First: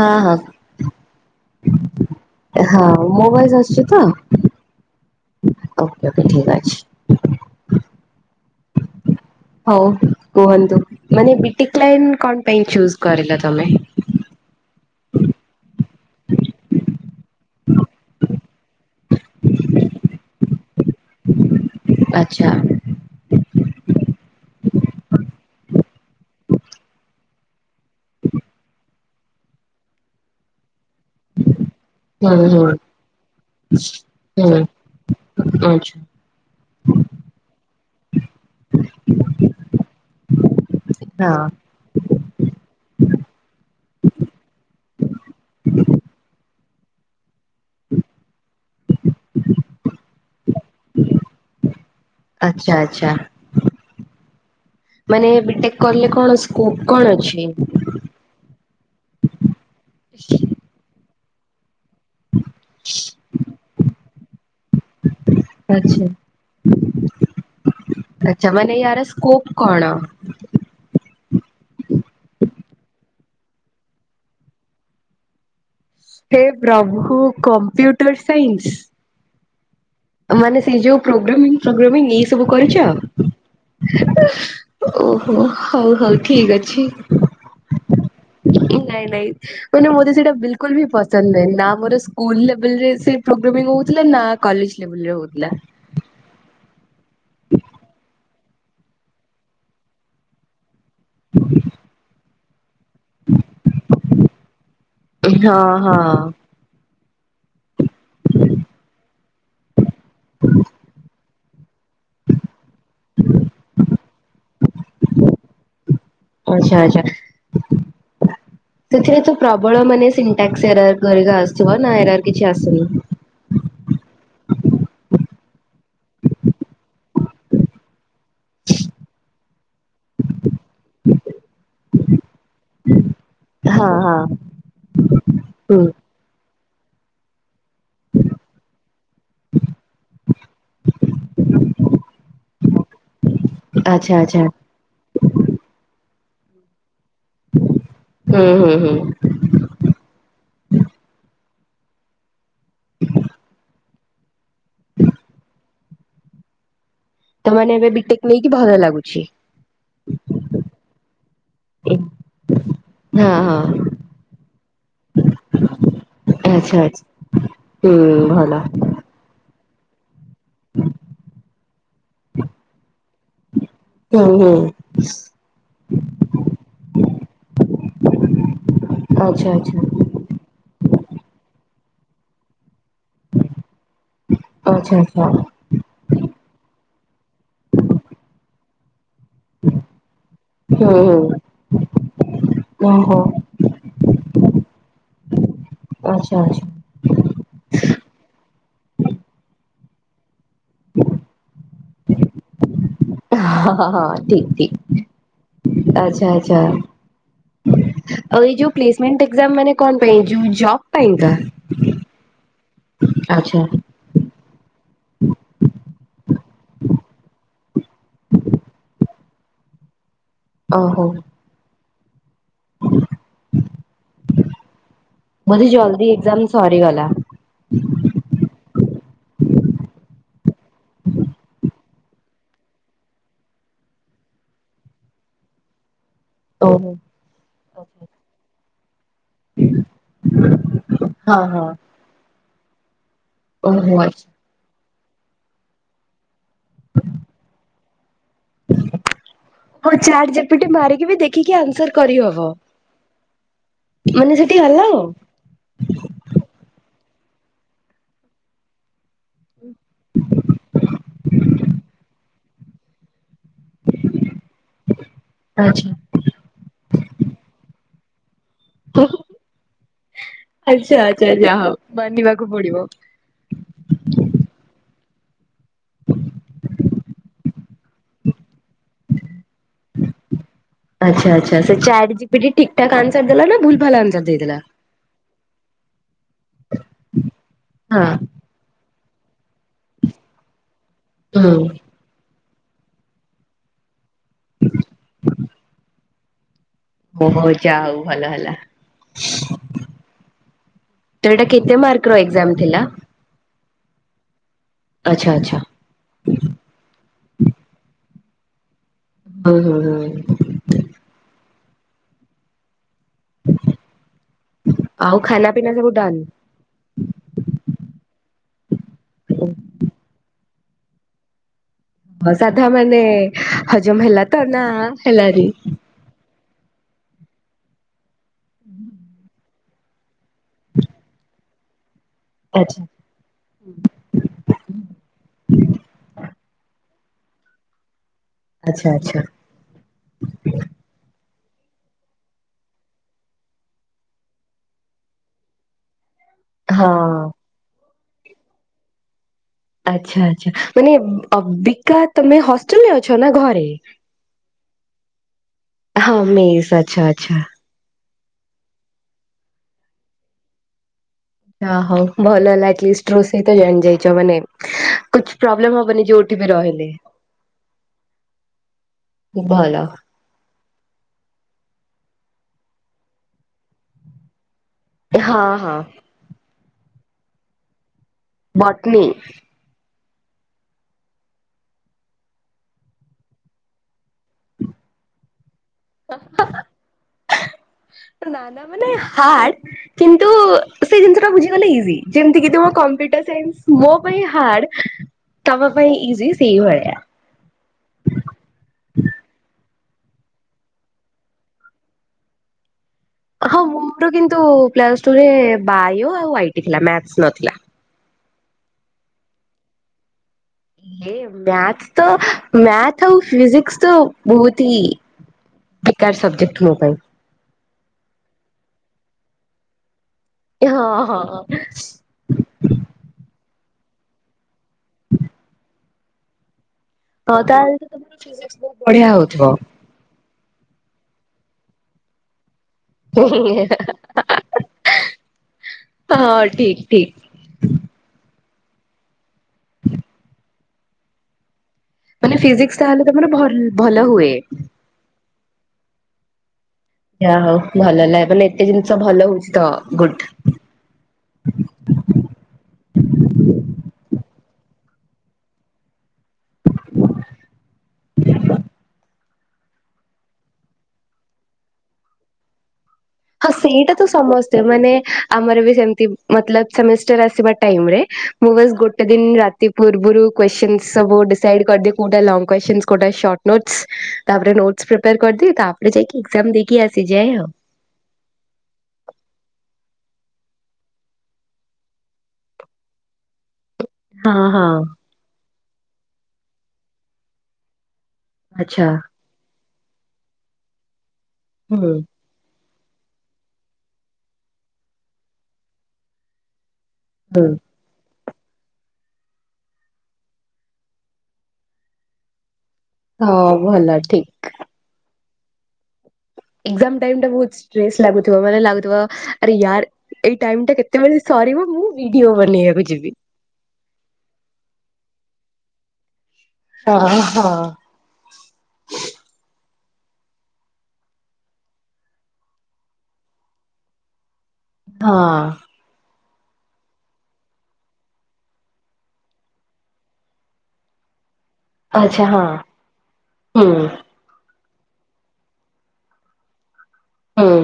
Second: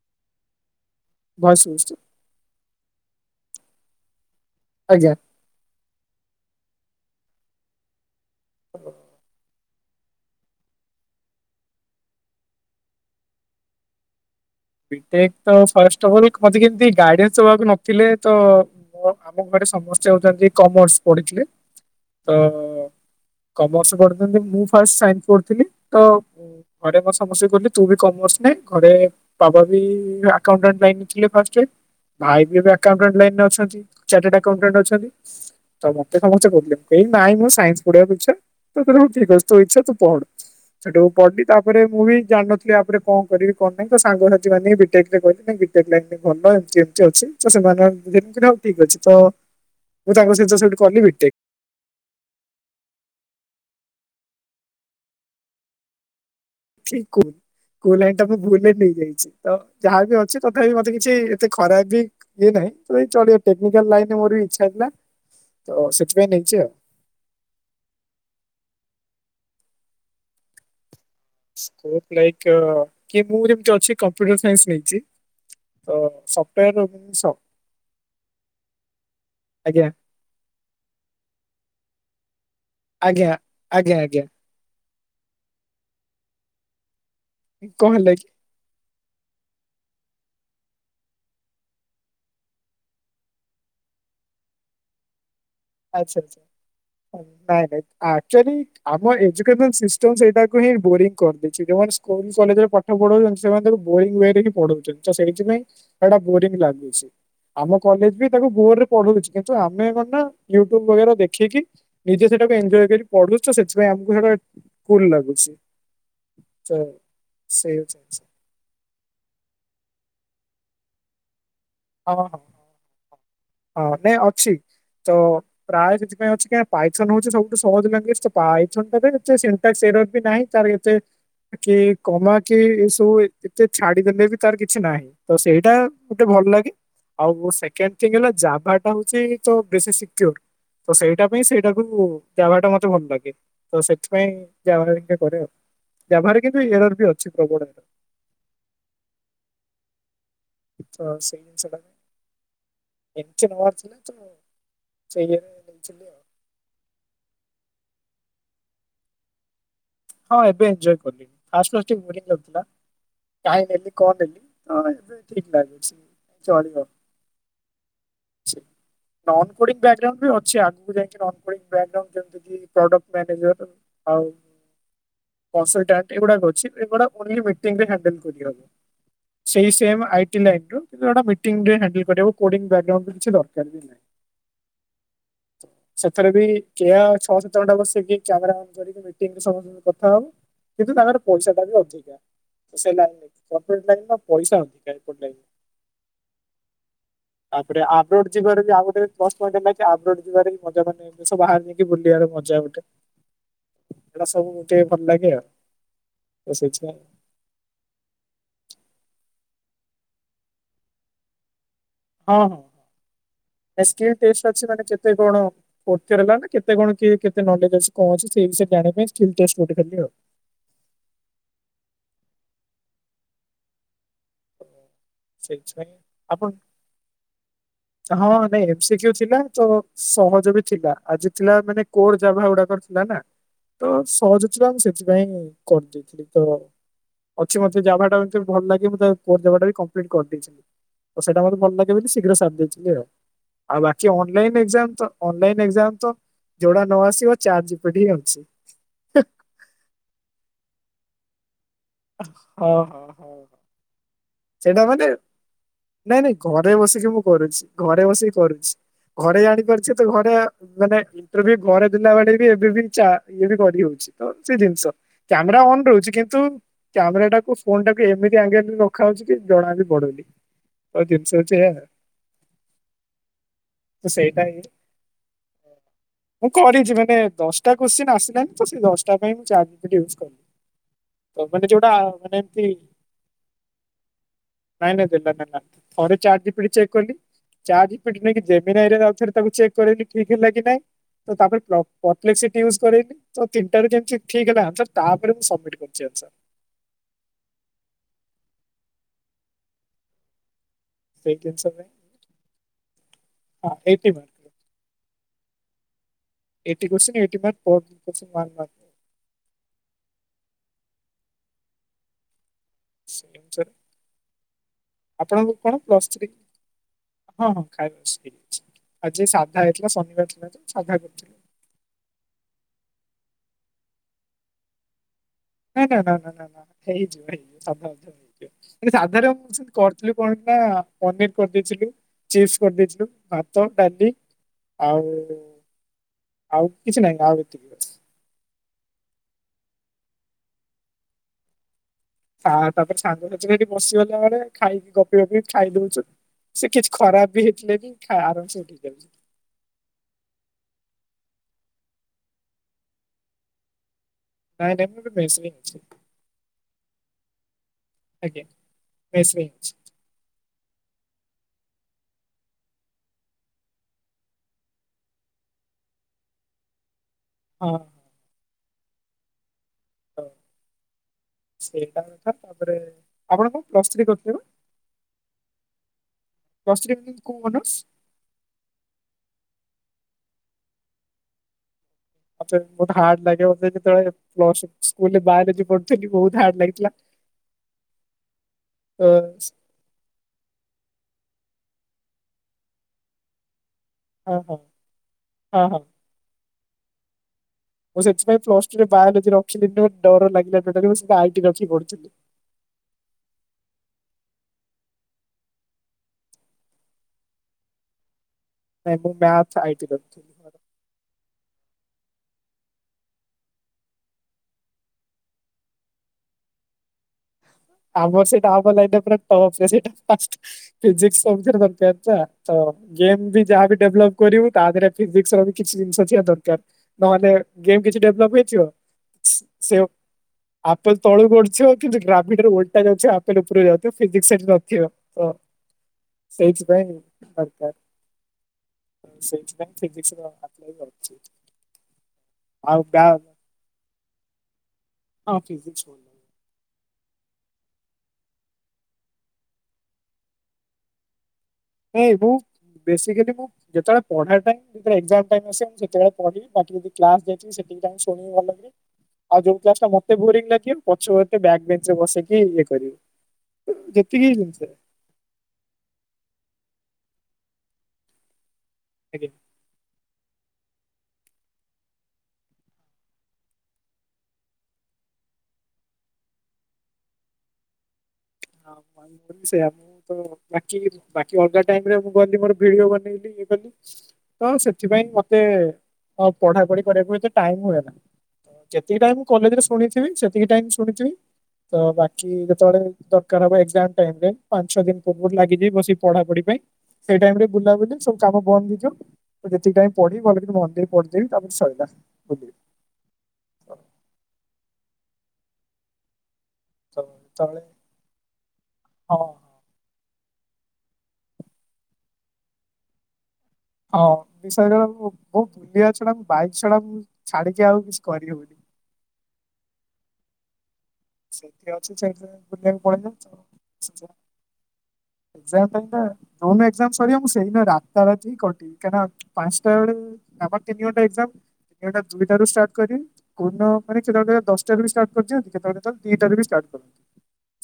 ହଁ ହଁ। ବସ୍ ବୁ ହଁ ମୋ ଭଏସ ଆସୁଛି ତ। ଆଜ୍ଞା। ଓକେ ଓକେ ଠିକ ଅଛି। ହ ହୋଉ କୁହନ୍ତୁ ମାନେ ବିଟେକ୍ ଲାଇନ୍ କଣ ପାଇଁ ଚୁଜ କରିଲ ତମେ‌। ଏକ ତ ଫାଷ୍ଟଫଲ ମତେ କେମିତି ଗାଇଡାନ୍ସଦବାକୁ ନଥିଲେ ତ ଆମ ଘରେ ସମସ୍ତେ ହୋଉଛନ୍ତି କମର୍ସ ପଢିଥିଲେ ତ ଆଚ୍ଛା କମର୍ସ ପଢିଛନ୍ତି ମୁଁ ଫାଷ୍ଟ ସାଇନ୍ସ ପଢୁଥିଲି ତ ଘରେ ବସା ବସି କଲି ତୁ ବି କମର୍ସ ନେ ଘରେ ବାବା ବି ଆକାଉଣ୍ଟାଣ୍ଟେ ଲାଇନ୍ ରେ ଥିଲେ ଫାଷ୍ଟ ହୁଁ ଭାଇ ହୁଁ ବିଏବେ ଆକାଉଟେଣ୍ଟେ ଲାଇନ୍ ରେ ଅଛନ୍ତି। ଚାଟାର୍ଡ ଆକାଉଣ୍ଟେ ଅଛନ୍ତି। ଉଁ। ତ ମତେ ସମସ୍ତେ କହୁଥିଲେ ଏ ନାଇମ ସାଇନ୍ସ ପଢିବାକୁ ଇଛା ତ ଠିକ୍ ଅଛି ତୋ ଇଚ୍ଛା ତୁ ପଢ। ସେଠୁ ପଢ଼ିଲି ହଁ ତାପରେ ମୁଁ ବି ଜାଣି ନଥିଲି ୟାପରେ କଣ କରିବି କଣ ନାହିଁ ତ ସାଙ୍ଗସାଥି ମାନେ ବିଟେକ୍ କରିବା ବିଟେକ୍ ଲାଇନ୍ ଭଲ ଏମିତି ଏମିତି ଅଛି ତ ସେମାନେ। [unintelligible] ଠିକ୍ ଅଛି ତ ମୁଁ ତାଙ୍କ ସହିତ ସେଇଠୁ କଲିି ବିଟେକ୍। ଆଛା ଆଛା ମାନେ ବିଟେକ୍ କଲେ କଣ ଅଛି? ସ୍କୋପ୍ କଣ ଠିକୁ କୁ ଲାଇନ୍। ତାକୁ ଭୁଲରେ ନେଇଯାଇଛି ତ ଯାହାବି ଅଛି ତଥାପି ମତେ କିଛି ଏତେ ଖରାପ୍ ବି ଇଏ ନାହିଁ ତ ଇଏ ଚଳିବ ଟେକ୍ନିକାଲ ଲାଇନରେ ମୋର ବି ଇଚ୍ଛା ଥିଲା ତ ସେଥିପାଇଁ ନେଇଛି ଆଉ। ଆଛା ମାନେ ୟାର ସ୍କୋପ୍ କଣ? ସ୍କୋପ୍ ଲାଇନ୍ କି ମୁଁ ଯେମିତି ଅଛି କମ୍ପ୍ୟୁଟର ସାଇନ୍ସ ନେଇଛି। ତ ହେ ସଫ୍ଟୱେୟାର ପ୍ରଭୁ ସ କମ୍ପ୍ୟୁଟର ସାଇନ୍ସି। ଆଜ୍ଞା। ମାନେ ସେଇ ଯୋଉ ପ୍ରୋଗ୍ରାମିଂ ଫୋଗ୍ରାମିଂ ଏଇ ସବୁ କରିଚ। ଆଜ୍ଞା ଆଜ୍ଞା ଆଜ୍ଞା ଓହୋ ହଉ ହଉ ଠିକ୍ ଅଛି। କହ ହେଲା କି? ଏ ନାଇଁ ନାଇଁ। ମାନେ ମତେ ସେଟା ବିଲିକୁଲ୍ ବି ପସନ୍ଦ ନାହିଁ ମୋର ସ୍କୁଲ ଲେବୁଲରେ ସେ ପ୍ରୋଗ୍ରାମି ହୋଉଥିଲା ନାଁ କଲେଜ୍ ଲେବୁଲୁରେ ହୋଉଥିଲା। ଆଛା ଆଛା ନାଇଁ ନାଇଁ ଆକଚୁଆଲି ଆମ ଏଜୁକେସନ ସିଷ୍ଟମ୍ ସେଇଟା କୁ ହିଁ ବୋରିଂ କରିଦେଇଛି ଯୋଉମାନେ ସ୍କୁଲ କଲେଜରେ ପାଠ ପଢାଉଛନ୍ତି ସେମାନେ ତାଙ୍କୁ ବୋରିଙ୍ଗ ୱରେ ହିଁ ପଢୋଉଛନ୍ତି। ତ ହଁ ସେଇଥି ପାଇଁ ହଁ ସେଟା ବୋରିଂ ଲାଗୁଛି। ଆମ କଲେଜ ବି ତାକୁ ବୋରରେ ପଢୋଉଛି କିନ୍ତୁ ଆମେ କଣ ନାଁ ଦେଖିକି ନିଜେ ସେଟାକୁ ଏନଜୟ କରି ପଢୁଛୁ ସେଥିପାଇଁ ଆମକୁ ସେଟା କୁଲ୍ ଲାଗୁଛି। ତ ଆଚ୍ଛା ଆଚ୍ଛା। ସେଇ ହଉଛି ଜିନିଷ। ସେଥିରେ ତ ପ୍ରବଳ ମାନେ ସିଣ୍ଟାକ୍ସ ଏରା କରିକା ଆସୁଥିବ ନା ହଁ ଏରା ହଁ ହଁ କିଛି ଆସୁନି। ହଁ ନାଇଁ ଅଛି ତ ପ୍ରାୟ ସେଥିପାଇଁ ଅଛି କାଇଁ ନାଁ ପାଇଶନ ହୋଉଛି ସବୁଠୁ ସହଜ ଲାଙ୍ଗୁଏଚ୍ ତ। ପାଇଶନ ଟା ବି ଏତେ ସି ସେରର ବି ନାହିଁ ତାର ଏତେ କି କମା କି ଏସବୁ ଏତେ ହଁ ହଁ ଛାଡିଦେଲେ ବି ତାର କିଛି ନାହିଁ ତ ସେଇଟା ହୁଁ ଗୋଟେ ଭଲ ଲାଗେ। ଆଉ ସେକଣ୍ଡ୍ ଥିଙ୍କ୍ ହେଲା ଜାଭଟା ହଉଚି ତ ବେଶି ସିକ୍ୟୋର୍। ତ ସେଇଟା ପାଇଁ ସେଇଟାକୁ ଜାଭାଟା ମତେ ଭଲ୍ ଲାଗେ। ତ ଆଚ୍ଛା ସେଥିପାଇଁ ଆଚ୍ଛା ଜାଭା ହେରିକା କରେ ଆଉ। ଜାଭାରେ କିନ୍ତୁ ଏରର୍ ବି ଅଛି ପ୍ରବଳ ଏରର୍। ହୁଁ ହୁଁ ହୁଁ। ସେଇ ଜିନଷ୍ ଟା, [inaudible] ନବାର ଥିଲା ତ ସେଇ [inaudible] ନେଇଥିଲି ଆଉ। ତାମାନେ ଏବେ ବିଟେକ୍ ନେଇକି ଭଲ ଲାଗୁଛି? ହଁ ଏବେ ଏନଜୟ କଲି ଫାଷ୍ଟ ଫାଷ୍ଟ ହଁ ଟିକେ ବୋରିଙ୍ଗ୍ ଲାଗୁଥିଲା। ହଁ କାହିଁ ନେଲି କଣ ନେଲି ହଁ ଏବେ ଠିକ୍ ଲାଗୁଚି ସବୁ ଆଚ୍ଛା ଚଳିବ। ଆଚ୍ଛା। ହୁଁ ଭଲ। ନନକୋଡିଙ୍ଗ୍ ବ୍ୟାଗ୍ରାଉଣ୍ଡ୍ ବି ଅଛି ଆଗୁକୁ ଯାଇକି ନନକୋଡିଙ୍ଗ୍ ବ୍ୟାଗ୍ରାଉଣ୍ଡ୍ ଯେମିତିକି ପ୍ରଡକ୍ଟ୍ ମ୍ୟାନେଜର ହୁଁ ହୁଁ। କନୋସଟାଣ୍ଟ୍ ଏଗୁଡାକ ଅଛି ଏଗୁଡା ଓନଲି ମିଟିଙ୍ଗରେ ହ୍ଯାଣ୍ଡେଲ୍ କରିହବ। ଆଚ୍ଛା ସେଇ ଆଚ୍ଛା। ସେମ୍ ଆଇ ଟି ଲାଇନ୍ ରୁ କିନ୍ତୁ ଏଟା ମିଟିଙ୍ଗ ରେ ହ୍ୟାଣ୍ଡେଲ୍ କରିହେବ କୋଡିଙ୍ଗ୍ ବ୍ୟାଗ୍ରାଉଣ୍ଡ୍ ବି କିଛି ଦରକାର ବି ନାଇଁ। ଆଚ୍ଛା ଆଚ୍ଛା। ସେଥେରେ ବି କେୟାର ଛଅ ସାତ ଘଣ୍ଟା ବସିକି କିି କ୍ୟାମେରା ଅନ୍ କରିକି ଦେଖ୍ [unintelligible] ଆଉ କିନ୍ତୁ ହୁଁ ତାଙ୍କର ହୁଁ ପଇସା ଟା ବି ଅଧିକା। ସେ ଓହୋ ଲାଇନରେ କର୍ପୋରେଟ ଲାଇନ ନା ପଇସା ଅଧିକା ହେପଟ ଲାଇନ୍। ଓ ଆଚ୍ଛା ଆଚ୍ଛା। ତାପରେ ଆବ୍ରୋଡ୍ ଯିବାର ବି ଆଉ ଗୋଟେ ପ୍ଲସ ପଏଣ୍ଟ୍ ହେଲାକି ଆବ୍ରୋଡ୍ ଯିବାରେ ବି ମଜା ମାନେ ଦେଶ ବାହାରେ ଯାଇକି ବୁଲିଆର ମଜା ଗୋଟେ‌। ହଁ ହଁ ହଁ ଠିକ୍ ଲାଗେ ଆଉ ଠିକ୍ ଆଚ୍ଛା ତ ଆଚ୍ଛା। ସେଇଥିପାଇଁ ଆଉ ଏ ଯୋଉ ପ୍ଲେସମେଣ୍ଟ୍ ଏକ୍ଜାମ୍ ମାନେ କଣ ପାଇଁ, ଯୋଉ ଜବ ପାଇଁ କା? ହଁ ହଁ [inaudible] ମାନେ କେତେ କଣ? [unintelligible] ନା କେତେ କଣ କିଏ କେତେ ନଲେଜ୍ ଅଛି କଣ ଅଛି ସେଇ ବିଷୟ ଜାଣିବା ପାଇଁ ସ୍କିଲ୍ ଟେଷ୍ଟ୍ ଗୋଟେ ଖାଲି ଆଉ। [unintelligible] ଆଉ। ଓହୋ। ବୋଧେ ସେଇଥିପାଇଁ ଜଲଦି ଏକ୍ଜାମ୍ ଆପଣ ସରିଗଲା? ହଁ ନାଇଁ ଏମ ସି କ୍ୟୁ ଥିଲା ତ ସହଜ ବି ଥିଲା, ଆଜି ଥିଲା ମାନେ କୋଡ୍ ଯାଭା ଗୁଡାକର ଥିଲା ନା, ତ ସହଜ ଥିଲା ମୁଁ ସେଥିପାଇଁ କରିଦେଇଥିଲି ତ, ଅଛି ମତେ ଯାଭାଟା ମତେ ବି ଭଲ୍ ଲାଗେ ମୁଁ ତାକୁ କରିଦବାଟା ବି କମ୍ପ୍ କରିଦେଇଥିଲି ତ ସେଇଟା ମତେ ଭଲ୍ ଲାଗେ ବେଲି ଶୀଘ୍ର ସାରି ଦେଇଥିଲି ଆଉ, ଆଉ ବାକି ଅନଲାଇନ୍ ଏକ୍ଜାମ୍ ତ ଅନଲାଇନ୍ ଏକ୍ଜାମ୍ ତ ଯୋଉଟା ନ ଆସିବ ଚାର୍ଟ ଜିପିଟି ହିଁ ଅଛି। ଓ ଚାର୍ଟ ଜିପିଟି ମାରିକି ବି ଦେଖିକି ଆନ୍ସର୍ କରିହବ? ହଁ ହଁ ହଁ। ମାନେ ସେ ସେଇଟା ମାନେ, ନାଇଁ ନାଇଁ ଘରେ ବସିକି ମୁଁ କରୁଚି ଘରେ ବସିକି କରୁଚି। ଘରେ ଜାଣି ପାରୁଛ ତ ଘରେ ମାନେ ଏମତିରେ ବି ଘରେ ଥିଲାବେଳେ ବି ଏବେ ବି ଚା ଇଏ ବି କରି ହଉଚି ତ ସେ ଜିନିଷ କ୍ୟାମେରା ଅନ୍ ଆଚ୍ଛା ରହୁଚି କିନ୍ତୁ କ୍ୟାମେରା ଟାକୁ ଫୋନ୍ ଟାକୁ ଏମିତି ଆଙ୍ଗେଲ୍ ରେ ରଖ୍ ଖାହଉଚି କି ଜଣା ବି ପଡୁନି, ଆଚ୍ଛା ତ ଆଚ୍ଛା ଜିନିଷ ହଉଚି ଯାହା ଏୟା ହଉ ଆଉ। ମାନିବାକୁ ପଡିବ ତ ସେଇଟା ହିଁ ମୁଁ କରିଚି ମାନେ ଦଶଟା କୋଶ୍ଚନି ଆସିଲାନି ତ, ସେ ଦଶଟା ପାଇଁ ମୁଁ ଚାର୍ଟ ଜିପିଟି ୟୁଜ୍ କଲିି। ତ ମାନେ ଯୋଉଟା ମାନେ ଏମତି ଠିକ୍ ଠାକ୍ ଦେଲା ନାଁ ଭୁଲ୍ ଭାଲ୍ ଆନସାର ଦେଇଦେଲା? ନାଇଁ ନାଇଁ ଦେଲା ଦେଲା, ଥରେ chat G P T check କଲି, ଚାର ଜି ହଁ ପି ଡି ନେଇକି [unintelligible] ଋଋ ତାକୁ ଚେକ୍ କରେଇଲି ଠିକ ହେଲା କି ନାଇଁ ତ ହୁଁ ତାପରେ ବ୍ଲକ [unintelligible] ହେଲା ତାପରେ ମୁଁ ସବମିଟ କରି ଚାଲିଛି। ହହ ଯା ହଉ ଭଲ ହେଲା। ତ ସେଇ ଏଟା ଜିନିଷ କେତେ ପାଇଁ ମାର୍କର ଏକ୍ଜାମ ଥିଲା? [unintelligible] ଆଛା ଆଛା। ଏଇଟି ପର୍ସେଣ୍ଟ ଏଇଟି [inaudible] ଅ ହଁ। ହଁ ଅ। ଆଉ ଖାନା ଆପଣଙ୍କର ପିନା କଣ ସବୁ ପ୍ଲସ୍ ଡନ୍? ଥ୍ରୀ? ହଁ ହଁ ଖାଇବସିଛି। ଆଜି ସାଧା ହେଇଥିଲା, ଶନିବାର ଥିଲା ତ, ସାଧା କରିଥିଲେ। ହଁ ସାଧା ମାନେ ହଜମ ହେଲା ତ, ନା ହେଲାନି? ନା ନା ନା ନା ହେଇଯିବ ହେଇଯିବ, ସାଧା ହେଇଯିବ ସାଧାରେ କଣ ନା ପନିର କରିଦେଇଥିଲୁ, ଚିପ୍ସ ଆଚ୍ଛା କରିଦେଇଥିଲୁ। ଭାତ, ଡାଲି ଆଉ, ଆଉ କିଛି ନାହିଁ ଆଉ ଆଛା ଆଛା। ତାପରେ ସାଙ୍ଗସଥି ସେଠି ବସିିଗଲା ବେଳେ, ଖାଇକି ଗପି ଗପି ଖାଇ ଦଉଛନ୍ତି। ସେ ହଁ। କିଛି ଖରାପ ବି ହେଇଥିଲେ ବି ଖ ଆରାମ ସେ ହେଇଯାଉଛି। ଆଛା ଆଛା ମାନେ ଅବିକା ତମେ ହଷ୍ଟେଲ ରେ ଅଛ, ନା ଘରେ? ନାଇଁ ନାଇଁ ମୁଁ ଏବେ ମେସ୍ ରେ ଅଛି। ହଁ ମେସ୍ ଆଛା ଆଛା। ଆଜ୍ଞା, ମେସରେ ଅଛି। ହ ହୋ ଭଲ ହେଲା। ଆଟ୍ ଲିଷ୍ଟ ରୋଷେଇ ତ ଜାଣି ଯାଇଛ ମାନେ କିଛି ପ୍ରୋବ୍ଲେମ ହବନି ଯୋଉଠି ବି ରହିଲେ। ହଁ ଭଲ ହ ସେଇଟା କଥା ତାପରେ ଆପଣ କଣ ପ୍ଲସ୍ ଥ୍ରୀ କରିଥିଲେ ପା? ହଁ ହଁ ଦଶ କୁଣ ମନସ [inaudible] ବଟନି ଆ ବହୁତ ହାର୍ଡ ଲାଗେ ଯେତେବେଳେ ବାହାର [inaudible] ନାନା ମାନେ ତ ହାର୍ଡ କିନ୍ତୁ ସେ ଜିନିଷ ଟା ବୁଝିଗଲେ ଇଜି ଯେମତିକ ତ କମ୍ପ୍ୟୁଟର ସାଇନ୍ସ ମୋ ମୋପାଇଁ ହଁ ହଁ ହାର୍ଡ ହଁ ତମ ହଁ। ପାଇଁ ଇଜି ସେଇଭଳିଆ। ମୁଁ ସେଥିପାଇଁ ପ୍ଲସ ଟୁ ରେ ବାୟୋଲୋଜି ରଖିଲି ନାହିଁ ଡର ଲାଗିଲା ଟୋଟାଲ ଆଇଟି ରଖି ପଢୁଥିଲି। ହଁ ମୋର କିନ୍ତୁ ପ୍ଲସ୍ ଟୁରେ ବାୟୋ ଆଉ ଆଇ ଟି ଥିଲା ମ୍ୟାଥ ନଥିଲା। ନାଇଁ ମୁଁ ମ୍ୟାଥ ଆଇଟି ରଖଥିଲି। ମ୍ୟାଥ ତ ମ୍ୟାଥ ଆଉ ଫିଜିକ୍ସ ତ ବହୁତ ହି ବେକାର ସବଜେକ୍ଟ ମୋ ପାଇଁ। ଆମ ସେଇଟାପ ଟ ସେଇ ହଁ ହଁ ଫିଜିକସ ସମ ଏ [inaudible] ତ ଗେମ୍ ବି ଯାହାବି ଡେଭଲପ୍ କରିବୁ ତା ଦେହରେ ଫିଜିକ୍ସ ର ବି କିଛି ଜିନିଷ ଥିବା ଦରକାର। ନହେଲେ ହଁ ତାହେଲେ ଗେମ ତ କିଛି ତମର ଡେଭ୍ଲପ ଫିଜିକ୍ସ ହେଇଯିବ। ବହୁତ ବଢିଆ ହଉଥିବ। ଆପେ ତଳକୁ ଗଡିଛିବ କିନ୍ତୁ ଗ୍ରାମୀଣରେ ଯାଉଛି ହାପେଣ୍ଟ ଉପରକୁ ହଁ ଯାଉଥିବ। ଫିଜିକ୍ସ ସାଇଟ ନଥିବ ତ। ଠିକ ସେଇଥିପାଇଁ ଠିକ [unintelligible] ସେଇଥି ପାଇଁ ଫିଜିକ୍ସ [unintelligible] ମାନେ ଆଉ ଫିଜିକ୍ସ ତାହଲେ ବା- ତମର ଭଲ ଭଲ ହୁଏ। ହଁ ଫିଜିକ୍ସ। ଲାଗେ। ଜା ହଉ ଭଲ ହେଲା ମାନେ ଏତେ ଜିନିଷ ଭଲ ହଉଚି ତ ଗୁଡ। ଏଇ ଠୁ। ବେସିକାଲି ଯେତେବେଳେ ପଢା ଟାଇମ୍ ଯେତେବେଳେ ଏଗଜାମ୍ ଟାଇମ୍ ଆସେ ମୁଁ ସେତେବେଳେ ପଢ଼ିବି ତାପରେ ଯାଇ କ୍ଲାସ୍ ସେତିକିଟା ଶୁଣିଲି ଭଲ ଆଉ ଯଉ କ୍ଲାସ ଟା ମତେ ବୋରିଂ ଲାଗିବ ପଛପଟେ ବ୍ୟାକ ବେଞ୍ଚେ ରେ ବସିକି ଇଏ କରିବି। ହଁ ସେଇଟା ତ ଯେତିକି ଜିନିଷ ସମସ୍ତେ ମାନେ ଆମର ବି ସେମିତି ମତଲବ ସେମଷ୍ଟର୍ ଆସିବା ଟାଇମ୍ ରେ ମୁଁ ବସ୍ ଗୋଟେ ଦିନ୍ ଆଜ୍ଞା ରା ତି ପୂର୍ବରୁ କୋଶ୍ଚଚୀନ୍ ସବୁ ଡିସାଇଡ୍ କରିଦିଏ କୋଉଟା ଲଙ୍ଗ କୋଶ୍ଚଚୀନ୍ କୋଉଟା ସର୍ଟ ନୋଟ୍ ତାପରେ ନୋଟସ୍ ପ୍ରିପେୟାର୍ କରିଦିଏ ତାପରେ ଯାଇକି ଏକ୍ସଜାମ୍ ଦେଇକି ଆସିଯାଏ ଆଉ। ସେଇ ଆପ୍ ତ ବାକି ବାକି ଅଲଗା ଟାଇମ୍ ରେ ମୁଁ ଗଲି ମୋର ଭିଡିଓ ବନେଇଲି ଇଏ କଲି। ହଁ ତ ହଁ ସେଥିପାଇଁ ମତେ ହଁ ପଢାପଢି କରିବାକୁ ଏତେ ଟାଇମ୍ ହୁଏ ନା। ଆଚ୍ଛା ଯେତିକି ଟାଇମ୍ କଲେଜରେ ଶୁଣିଥିବି ସେତିକି ଟାଇମ୍ ଶୁଣିଥିବି ହୁଁ ତ ବାକି ଯେତେବେଳେ ଦରକାର ହବ ଏଗଜାମ୍ ଟାଇମ୍ ରେ ପାଞ୍ଚ ଛଅ ଦିନ ପୂର୍ବରୁ ଲାଗିଯିବ ବସି ପଢାପଢି ପାଇଁ। ସେଇ ଟାଇମ୍ ହୁଁ ରେ ବୁଲାବୁଲି ସବୁ କାମ ବନ୍ଦ ହେଇଯିବ ତ ଯେତିକି ଟାଇମ୍ ପଢିବି ଭଲକିରି ମନ ଦେଇକି ପଢଦେବି ତାପରେ ସଇଲା ବୁଲିବି। ହଁ ଭଲ ଠିକ୍। ଏଗ୍ଜାମ୍ ତ ଟାଇମ୍ ଟା ବହୁତ୍ ଯେତେବେଳେ ଷ୍ଟ୍ରେସ ଲାଗୁଥିବ ମାନେ ଲାଗୁଥିବ ହଁ। ଆରେ ୟାର ଏଇ ଟାଇମ୍ ଟା କେତେବେଳେ ସରିବ ମୁଁ ଭିଡ଼ିଓ ବନେଇବାକୁ ଯିବି। ହଁ ବିଶ୍ବସ କର ମୁଁ ବୁଲିବା ଛଡା ମୁଁ ବାଇକ୍ ଛଡା ମୁଁ ହଁ ହଁ। ଛାଡିକି ଆଉ କିଛି କରିହଉନି। [unintelligible] କାହିଁ ନା ଯୋଉ ଦିନ ଏଗ୍ଜାମ୍ ସରିବ ମୁଁ ସେଇ ଦିନ ରାତା ରାତି କଟିବି କାହିଁକି ନା ପାଞ୍ଚଟା ବେଳୁ ଆମର ତିନି ଘଣ୍ଟା ଏଗ୍ଜାମ୍ ଏଇଟା ଦୁଇଟା ରୁ ଷ୍ଟାର୍ଟ କରି କୋଉ ଦିନ କେତେବେଳେ ଦଶଟାରୁ ବି ଷ୍ଟାର୍ଟ କରିନ୍ତି କେତେବେଳେ ତ ଦିଟା ରୁ ବି ଷ୍ଟାର୍ଟ କରନ୍ତି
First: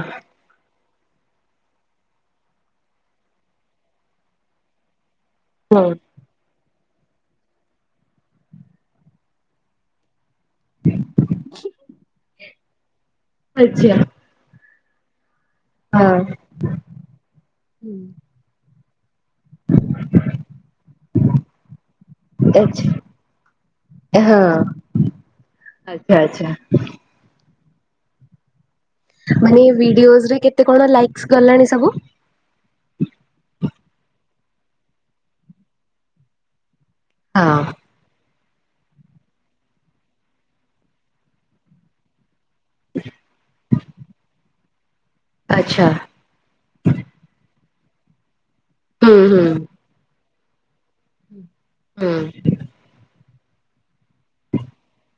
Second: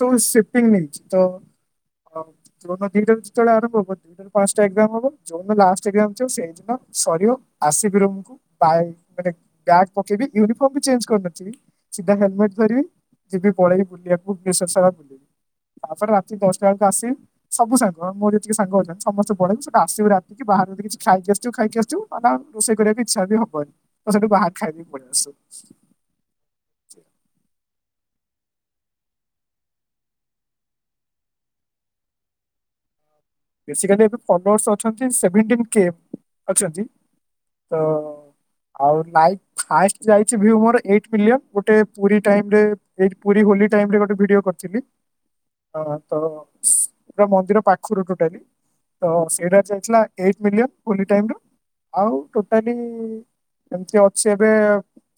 ଶୋ ସେ ଦିନି ତ ଯୋଉ ଦିନ ଦିଟା ଯେତେବେଳେ ଆରମ୍ଭ ହବ ପାଞ୍ଚଟା ଏକ୍ସାମ ହବ ଯୋଉଦିନ ଲାଷ୍ଟ ଏଗ୍ଜାମ୍ ଥିବ ସେଇଦିନ ସରିବ ଆସିବି ରୁମ୍ କୁ ତାପରେ ବ୍ୟାଗ୍ ପକେଇବି ୟୁନିଫର୍ମ ବି ଚେଞ୍ଜ କରିନଥିବି ସିଧା ହେଲମେଟ୍ ଧରିବି ଯିବି ପଳେଇବି [unintelligible] ରାତି ଦଶଟା ବେଳକୁ ଆସିବି ସବୁ ସାଙ୍ଗ ମୋର ଯେତିକି ସାଙ୍ଗ ଅଛନ୍ତି। ସମସ୍ତେ ପଳେଇଚୁ ତେ ଆସିବୁ ରାତିକି ବାହାରୁ ଯଦି କିଛି ଖାଇକି ଆସିଥିବୁ ଖାଇକି ଆସିଥିବୁ ତ ତାଙ୍କ ରୋଷେଇ କରିବାକୁ ଆଚ୍ଛା ଇଚ୍ଛା ବି ହବନି ତ ସେଠୁ ହଁ ବାହାରେ ଖାଇଦେଇକି ପଳେଇ ଆସିବୁ। ଆଚ୍ଛା ଆଚ୍ଛା। ମାନେ ଭିଡିଓଜରେ କେତେ କଣ ଲାଇକ୍ସ ଗଲାଣି ସବୁ? ବେଶିକାଲି ଏବେ ଫୋଲୋର୍ସ ଅଛନ୍ତି ସେଭେଣ୍ଟିନ୍ କେ ଅଛନ୍ତି। ହଁ। ତ ଆଉ ଲାଇକ୍ ହାଇଏଷ୍ଟ ଯାଇଚି ଭ୍ୟୁ ମୋର ଏଇଟ୍ ମିଲିଅନ ଗୋଟେ ପୁରୀ ଟାଇମ୍ ରେ ଏଇ ପୁରୀ ହୋଲି ଟାଇମ୍ ରେ ଗୋଟେ ଭିଡିଓ କରିଥିଲି। ଆଚ୍ଛା ହଁ ତ ପୁରା ମନ୍ଦିର ପାଖରୁ ଟୋଟାଲି। ତ ହୁଁ ହୁଁ ସେଇଟା ଯାଇଥିଲା ଏଇଟ୍ ମିଲିଅନ୍ ହୋଲି ଟାଇମ୍ ରେ ହୁଁ ଆଉ ଟୋ ଟାଲି ଏମିତି ଅଛି ଏବେ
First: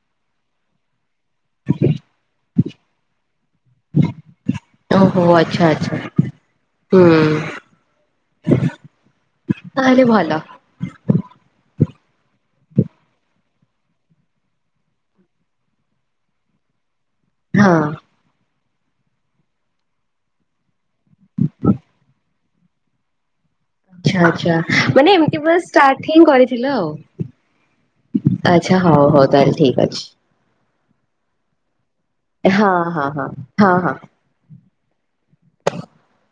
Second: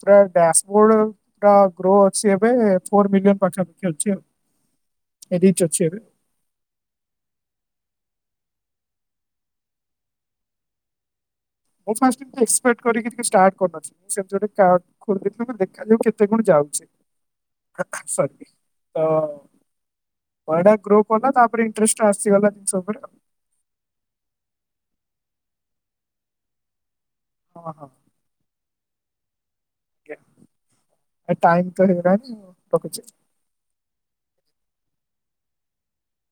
ପୁରା ଡ୍ୟାସ ବୋର୍ଡ ପୁରା ଗ୍ରୋ ଅଛି ଏବେ ଫୋର ମିଲିୟନ ପାଖାପାଖି ଅଛି ଆଉ ଓହୋ ଆଚ୍ଛା ଏରିଚ୍ ଅଛି ଆଚ୍ଛା ଏବେ ହୁଁ ତାହେଲେ ଭଲ ମୁଁ ଫାଷ୍ଟ୍ ଏକ୍ସପେକ୍ଟ କରିକି କିଛି ଷ୍ଟାର୍ଟ କରିନଥିଲି ସେମିତି ଗୋଟେ କ୍ରାଫ୍ଟ ଖୋଲିଦେଇଥିଲି ତ ଦେଖାଯାଉ କେତେ କଣ ଯାଉଛି ହଁ ସରି ତ ବଡ଼ ଗ୍ରୁପ ତାପରେ ଇଣ୍ଟରେଷ୍ଟ ଆସିଗଲା ଜିନିଷ ଉପରେ ଆଚ୍ଛା ଆଚ୍ଛା ମାନେ ଏମିତି ପୁରା ଷ୍ଟାର୍ଟ ହିଁ କରିଥିଲ ଆଉ ହଁ ହଁ ଆଚ୍ଛା ହଉ ହଉ ତାହେଲେ ଠିକ ଅଛି। ଏ ଟାଇମ ତ ହେଇଗଲାଣି ହଁ ରଖୁଛି। ହଁ ହଁ ହଁ ହଁ [unintelligible]